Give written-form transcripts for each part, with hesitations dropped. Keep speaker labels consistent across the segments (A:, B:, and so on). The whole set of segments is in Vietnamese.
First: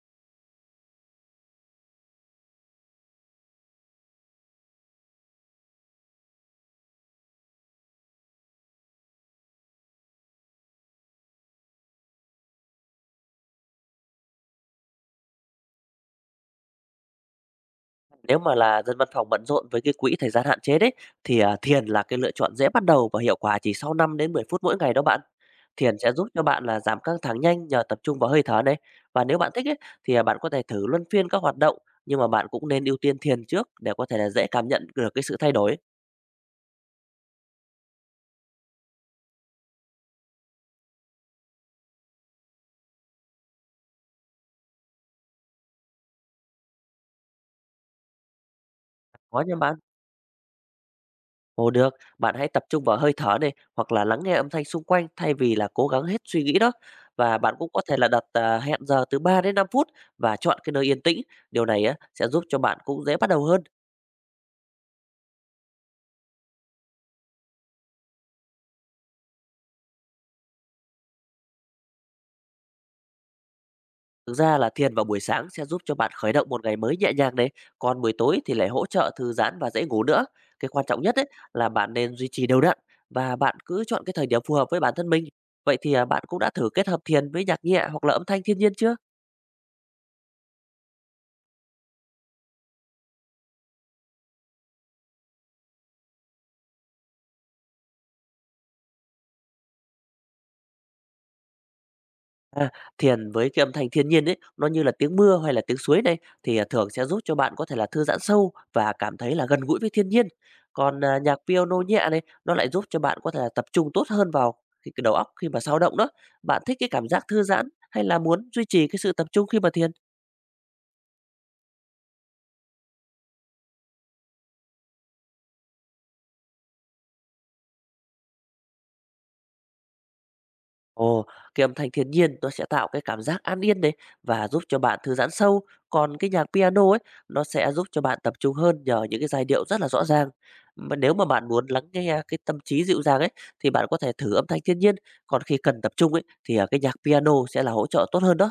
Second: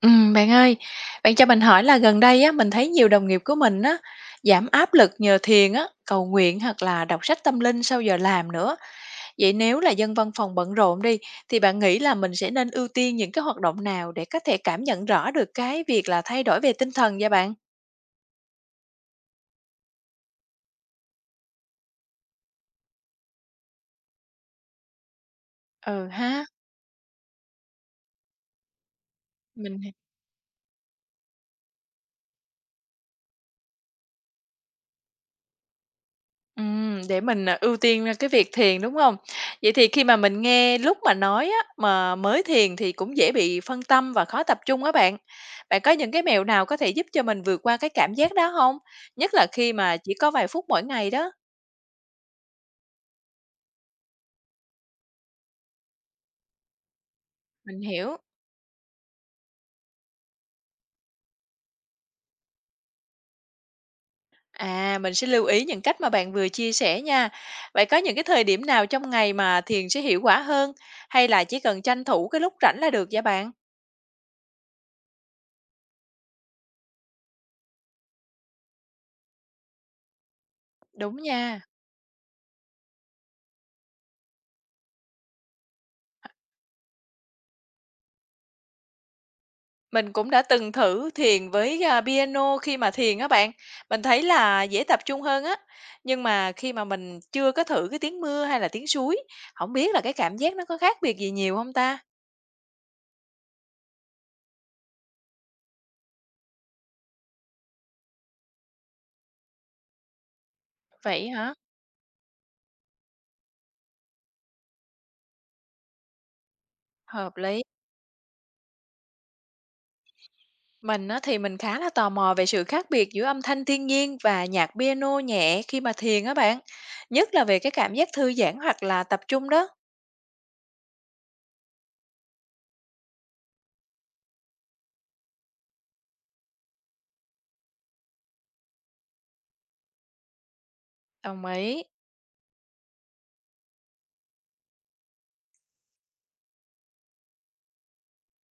A: Bạn ơi, bạn cho mình hỏi là gần đây á, mình thấy nhiều đồng nghiệp của mình á, giảm áp lực nhờ thiền á, cầu nguyện hoặc là đọc sách tâm linh sau giờ làm nữa. Vậy nếu là dân văn phòng bận rộn đi, thì bạn nghĩ là mình sẽ nên ưu tiên những cái hoạt động nào để có thể cảm nhận rõ được cái việc là thay đổi về tinh thần vậy bạn?
B: Nếu mà là dân văn phòng bận rộn với cái quỹ thời gian hạn chế đấy thì, à, thiền là cái lựa chọn dễ bắt đầu và hiệu quả chỉ sau 5 đến 10 phút mỗi ngày đó bạn. Thiền
A: Ừ
B: sẽ giúp cho
A: ha.
B: bạn là giảm căng thẳng nhanh nhờ tập trung vào hơi thở này. Và nếu bạn thích ấy
A: mình
B: thì, à, bạn có thể thử luân phiên các hoạt động, nhưng mà bạn cũng nên ưu tiên thiền trước để có thể là dễ cảm nhận được cái sự thay đổi.
A: Ừm, để mình ưu tiên cái việc thiền, đúng không? Vậy thì khi mà mình nghe lúc mà nói á, mà mới thiền thì cũng dễ bị phân tâm và khó tập trung á bạn. Bạn có những cái mẹo nào có thể giúp cho mình vượt qua cái cảm giác đó không? Nhất
B: Có
A: là
B: nha
A: khi
B: bạn.
A: mà chỉ có vài phút mỗi ngày đó.
B: Ồ được, bạn hãy tập trung vào hơi thở này hoặc là lắng nghe âm thanh xung quanh thay vì là cố gắng hết suy nghĩ đó. Và bạn cũng
A: Mình
B: có thể là
A: hiểu.
B: đặt à, hẹn giờ từ 3 đến 5 phút và chọn cái nơi yên tĩnh. Điều này á, sẽ giúp cho bạn cũng dễ bắt đầu hơn.
A: À, mình sẽ lưu ý những cách mà bạn vừa chia sẻ nha. Vậy có những cái thời điểm nào trong ngày mà thiền sẽ hiệu quả hơn, hay là chỉ cần tranh thủ cái lúc rảnh là được vậy bạn?
B: Thực ra là thiền vào buổi sáng sẽ giúp cho bạn khởi động một ngày mới nhẹ nhàng đấy. Còn buổi tối thì lại hỗ trợ thư giãn và dễ ngủ nữa. Cái quan trọng nhất
A: Đúng
B: ấy
A: nha.
B: là bạn nên duy trì đều đặn và bạn cứ chọn cái thời điểm phù hợp với bản thân mình. Vậy thì à, bạn cũng đã thử kết hợp thiền với nhạc nhẹ hoặc là âm thanh thiên nhiên chưa?
A: Mình cũng đã từng thử thiền với piano khi mà thiền á bạn, mình thấy là dễ tập trung hơn á. Nhưng mà khi mà mình chưa có thử cái tiếng mưa hay là tiếng suối, không biết là cái cảm giác nó có khác biệt gì nhiều không ta?
B: À, thiền với cái âm thanh thiên nhiên ấy, nó như là tiếng mưa hay là tiếng suối đây thì, à, thường sẽ giúp cho bạn có thể là thư giãn sâu và cảm thấy là gần gũi với thiên nhiên. Còn, à,
A: Vậy
B: nhạc
A: hả?
B: piano nhẹ này, nó lại giúp cho bạn có thể là tập trung tốt hơn vào cái đầu óc khi mà sao động đó. Bạn thích cái cảm giác
A: Hợp
B: thư
A: lý.
B: giãn hay là muốn duy trì cái sự tập trung khi mà thiền?
A: Mình á thì mình khá là tò mò về sự khác biệt giữa âm thanh thiên nhiên và nhạc piano nhẹ khi mà thiền á bạn, nhất là về cái cảm giác thư giãn hoặc là tập trung đó.
B: Ồ, cái âm thanh thiên nhiên nó sẽ tạo cái cảm giác an yên đấy và giúp cho bạn thư giãn sâu. Còn cái nhạc piano ấy, nó sẽ giúp cho bạn tập trung hơn nhờ những cái giai điệu rất là rõ ràng. Mà nếu mà
A: Đồng
B: bạn muốn
A: ý.
B: lắng nghe cái tâm trí dịu dàng ấy, thì bạn có thể thử âm thanh thiên nhiên. Còn khi cần tập trung ấy, thì à, cái nhạc piano sẽ là hỗ trợ tốt hơn đó.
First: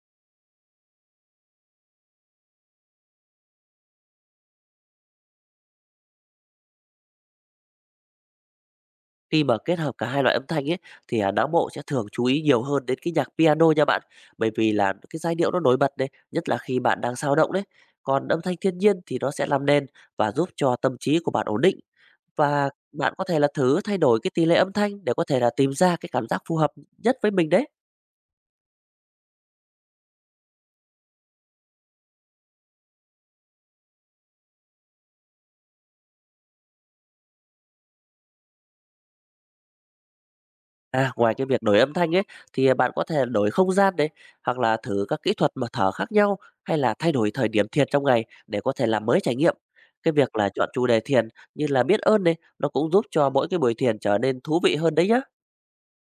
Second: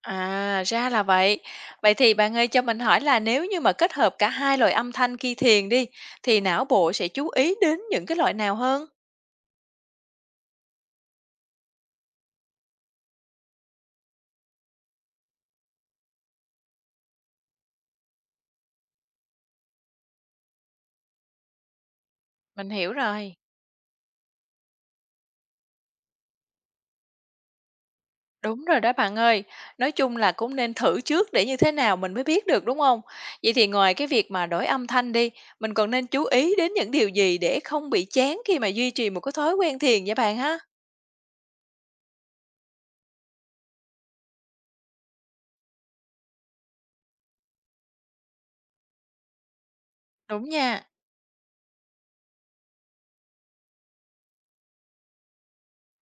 A: À, ra là vậy. Vậy thì bạn ơi, cho mình hỏi là nếu như mà kết hợp cả hai loại âm thanh khi thiền đi, thì não bộ sẽ chú ý đến những cái loại nào hơn?
B: Khi mà kết hợp cả hai loại âm thanh ấy, thì, à, não bộ sẽ thường chú ý nhiều hơn đến cái nhạc piano nha bạn, bởi vì là cái giai điệu nó nổi bật đấy, nhất là khi bạn đang sao động đấy. Còn âm thanh thiên nhiên thì nó sẽ làm nền và giúp cho tâm trí của bạn ổn định, và
A: Mình hiểu
B: bạn có
A: rồi.
B: thể là thử thay đổi cái tỷ lệ âm thanh để có thể là tìm ra cái cảm giác phù hợp nhất với mình đấy.
A: Đúng rồi đó bạn ơi. Nói chung là cũng nên thử trước để như thế nào mình mới biết được, đúng không? Vậy thì ngoài cái việc mà đổi âm thanh đi, mình còn nên chú ý đến những điều gì để không bị chán khi mà duy trì một cái thói quen thiền vậy bạn ha?
B: À, ngoài cái việc đổi âm thanh ấy, thì, à, bạn có thể đổi không gian đấy hoặc là thử các kỹ thuật mà thở khác nhau, hay là thay đổi thời điểm thiền trong ngày để có thể làm mới trải nghiệm. Cái việc là
A: Đúng
B: chọn chủ
A: nha.
B: đề thiền như là biết ơn này, nó cũng giúp cho mỗi cái buổi thiền trở nên thú vị hơn đấy nhá.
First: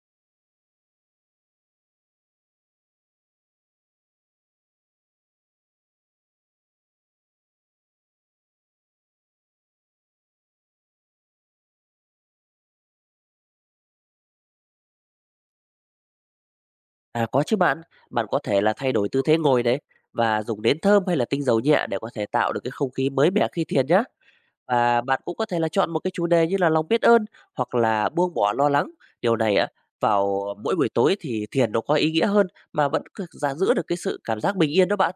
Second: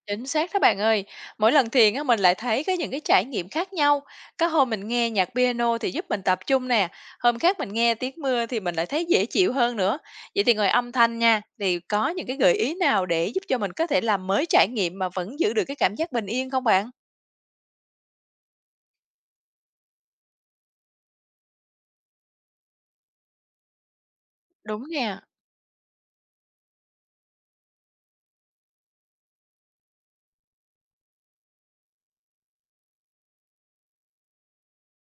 A: Chính xác đó bạn ơi. Mỗi lần thiền á, mình lại thấy những cái trải nghiệm khác nhau. Có hôm mình nghe nhạc piano thì giúp mình tập trung nè, hôm khác mình nghe tiếng mưa thì mình lại thấy dễ chịu hơn nữa. Vậy thì ngoài âm thanh nha, thì có những cái gợi ý nào để giúp cho mình có thể làm mới trải nghiệm mà vẫn giữ được cái cảm giác bình yên không bạn?
B: À, có chứ bạn, bạn có thể là thay đổi tư thế ngồi đấy và dùng nến thơm hay là tinh dầu nhẹ để có thể tạo được cái không khí mới mẻ khi thiền nhá.
A: Đúng
B: Và bạn
A: nè.
B: cũng có thể là chọn một cái chủ đề như là lòng biết ơn hoặc là buông bỏ lo lắng. Điều này á, vào mỗi buổi tối thì thiền nó có ý nghĩa hơn mà vẫn c- giả giữ được cái sự cảm giác bình yên đó bạn.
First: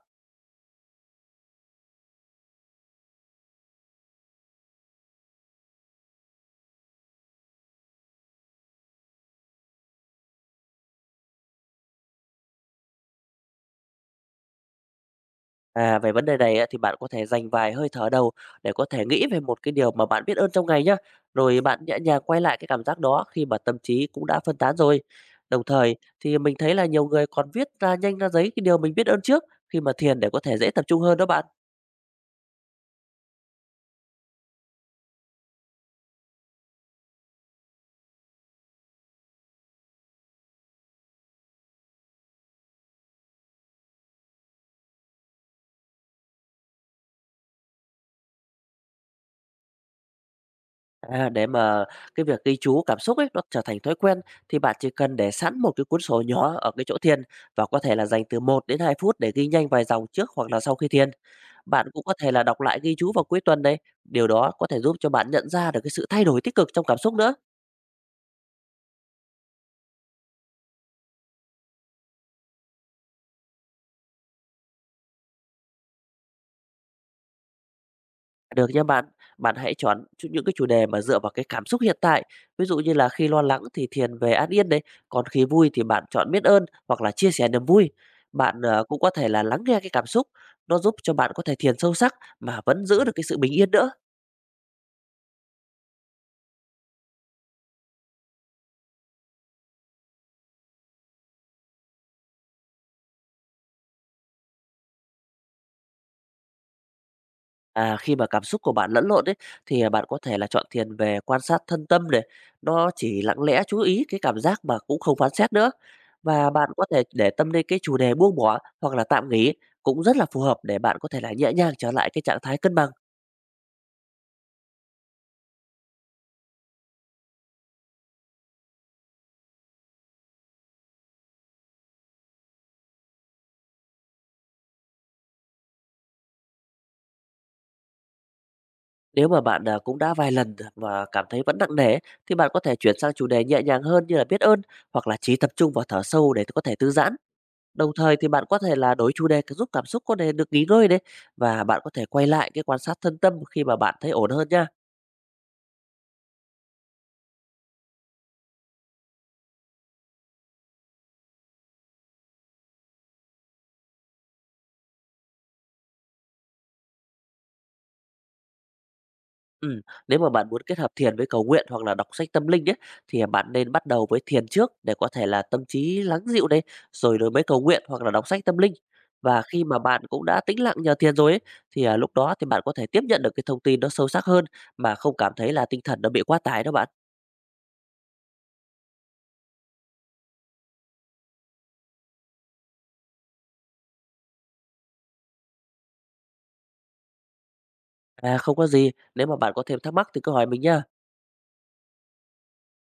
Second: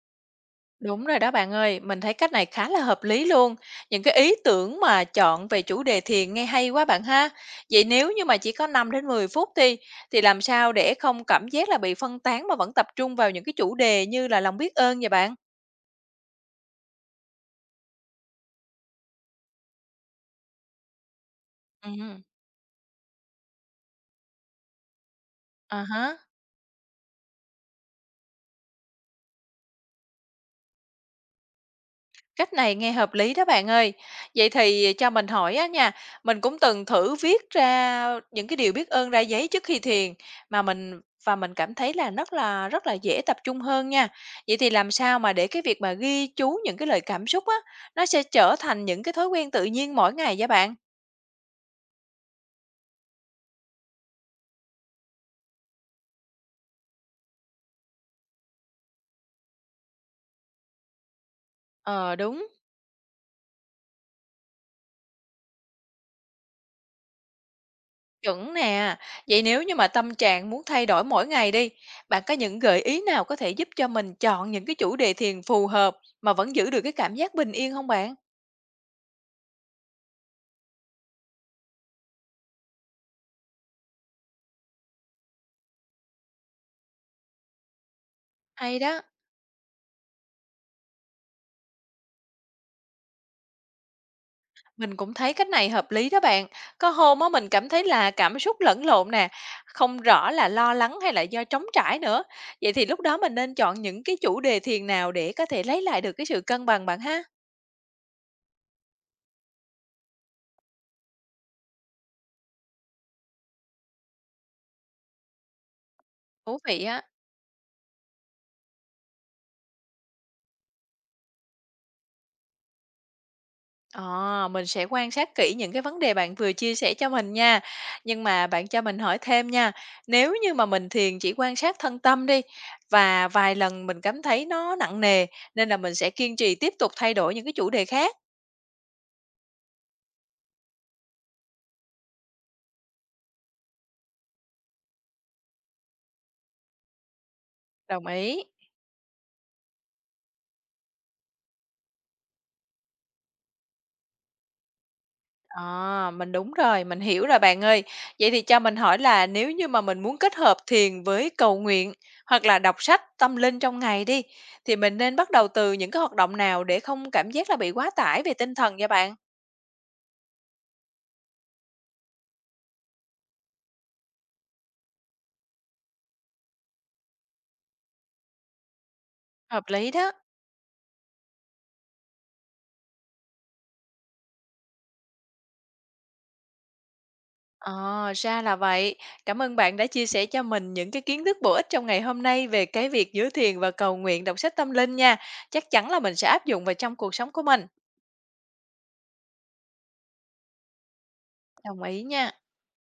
A: Đúng rồi đó bạn ơi, mình thấy cách này khá là hợp lý luôn. Những cái ý tưởng mà chọn về chủ đề thiền nghe hay quá bạn ha. Vậy nếu như mà chỉ có 5 đến 10 phút thì làm sao để không cảm giác là bị phân tán mà vẫn tập trung vào những cái chủ đề như là lòng biết ơn vậy bạn?
B: À, về vấn đề này á, thì bạn có thể dành vài hơi thở đầu để có thể nghĩ về một cái điều mà bạn biết ơn trong ngày nhá. Rồi bạn nhẹ nhàng
A: Ừ.
B: quay lại cái cảm giác đó khi mà tâm trí cũng đã phân tán rồi. Đồng thời
A: À,
B: thì mình thấy là nhiều người còn viết ra nhanh ra giấy cái điều mình biết ơn trước khi mà thiền để có thể dễ tập trung hơn đó bạn.
A: cách này nghe hợp lý đó bạn ơi. Vậy thì cho mình hỏi á nha, mình cũng từng thử viết ra những cái điều biết ơn ra giấy trước khi thiền mà mình cảm thấy là rất là rất là dễ tập trung hơn nha. Vậy thì làm sao mà để cái việc mà ghi chú những cái lời cảm xúc á, nó sẽ trở thành những cái thói quen tự nhiên mỗi ngày vậy bạn?
B: À, để mà cái việc ghi chú cảm xúc ấy nó trở thành thói quen thì bạn chỉ cần để sẵn một cái cuốn sổ nhỏ ở cái chỗ thiền và có thể là dành từ 1 đến 2 phút để ghi nhanh vài dòng trước hoặc là sau khi thiền. Bạn cũng có
A: Ờ
B: thể là
A: đúng,
B: đọc lại ghi chú vào cuối tuần đấy. Điều đó có thể giúp cho bạn nhận ra được cái sự thay đổi tích cực trong cảm xúc nữa.
A: chuẩn nè. Vậy nếu như mà tâm trạng muốn thay đổi mỗi ngày đi, bạn có những gợi ý nào có thể giúp cho mình chọn những cái chủ đề thiền phù hợp mà vẫn giữ được cái cảm giác bình yên không bạn?
B: Được nha bạn, bạn hãy chọn những cái chủ đề mà dựa vào cái cảm xúc hiện tại. Ví dụ như là khi lo lắng thì thiền về an yên đấy, còn khi vui thì bạn chọn biết ơn hoặc là chia sẻ niềm vui. Bạn
A: Hay
B: ờ, cũng
A: đó,
B: có thể là lắng nghe cái cảm xúc, nó giúp cho bạn có thể thiền sâu sắc mà vẫn giữ được cái sự bình yên nữa.
A: mình cũng thấy cách này hợp lý đó bạn. Có hôm á, mình cảm thấy là cảm xúc lẫn lộn nè, không rõ là lo lắng hay là do trống trải nữa. Vậy thì lúc đó mình nên chọn những cái chủ đề thiền nào để có thể lấy lại được cái sự cân bằng bạn ha?
B: À, khi mà cảm xúc của bạn lẫn lộn ấy, thì, à, bạn có thể là chọn thiền về quan sát thân tâm này, nó chỉ lặng lẽ chú ý cái cảm giác mà cũng không phán xét nữa. Và
A: Thú
B: bạn có
A: vị
B: thể
A: á.
B: để tâm đến cái chủ đề buông bỏ hoặc là tạm nghỉ, cũng rất là phù hợp để bạn có thể là nhẹ nhàng trở lại cái trạng thái cân bằng.
A: Ờ, mình sẽ quan sát kỹ những cái vấn đề bạn vừa chia sẻ cho mình nha. Nhưng mà bạn cho mình hỏi thêm nha. Nếu như mà mình thiền chỉ quan sát thân tâm đi và vài lần mình cảm thấy nó nặng nề, nên là mình sẽ kiên trì tiếp tục thay đổi những cái chủ đề khác.
B: Nếu mà bạn, à, cũng đã vài lần mà cảm thấy vẫn nặng nề ấy, thì bạn có thể chuyển sang chủ đề nhẹ nhàng hơn như là biết ơn, hoặc là chỉ tập trung vào thở sâu để có thể thư giãn. Đồng
A: Đồng
B: thời thì
A: ý.
B: bạn có thể là đổi chủ đề giúp cảm xúc có thể được nghỉ ngơi đấy và bạn có thể quay lại cái quan sát thân tâm khi mà bạn thấy ổn hơn nhá.
A: À, mình đúng rồi, mình hiểu rồi bạn ơi. Vậy thì cho mình hỏi là nếu như mà mình muốn kết hợp thiền với cầu nguyện hoặc là đọc sách tâm linh trong ngày đi, thì mình nên bắt đầu từ những cái hoạt động nào để không cảm giác là bị quá tải về tinh thần nha bạn?
B: Ừm, Nếu mà bạn muốn kết hợp thiền với cầu nguyện hoặc là đọc sách tâm linh ấy, thì bạn nên bắt đầu với thiền trước để có thể là tâm trí lắng dịu này, rồi rồi mới cầu nguyện hoặc là đọc sách tâm linh. Và khi
A: Hợp
B: mà
A: lý
B: bạn
A: đó.
B: cũng đã tĩnh lặng nhờ thiền rồi ấy, thì, à, lúc đó thì bạn có thể tiếp nhận được cái thông tin nó sâu sắc hơn mà không cảm thấy là tinh thần nó bị quá tải đó bạn.
A: Ờ, ra là vậy. Cảm ơn bạn đã chia sẻ cho mình những cái kiến thức bổ ích trong ngày hôm nay về cái việc giữa thiền và cầu nguyện, đọc sách tâm linh nha. Chắc chắn là mình sẽ áp dụng vào trong cuộc sống của mình.
B: À, không có gì, nếu mà bạn có thêm thắc mắc thì cứ hỏi mình nhá.
A: Đồng ý nha.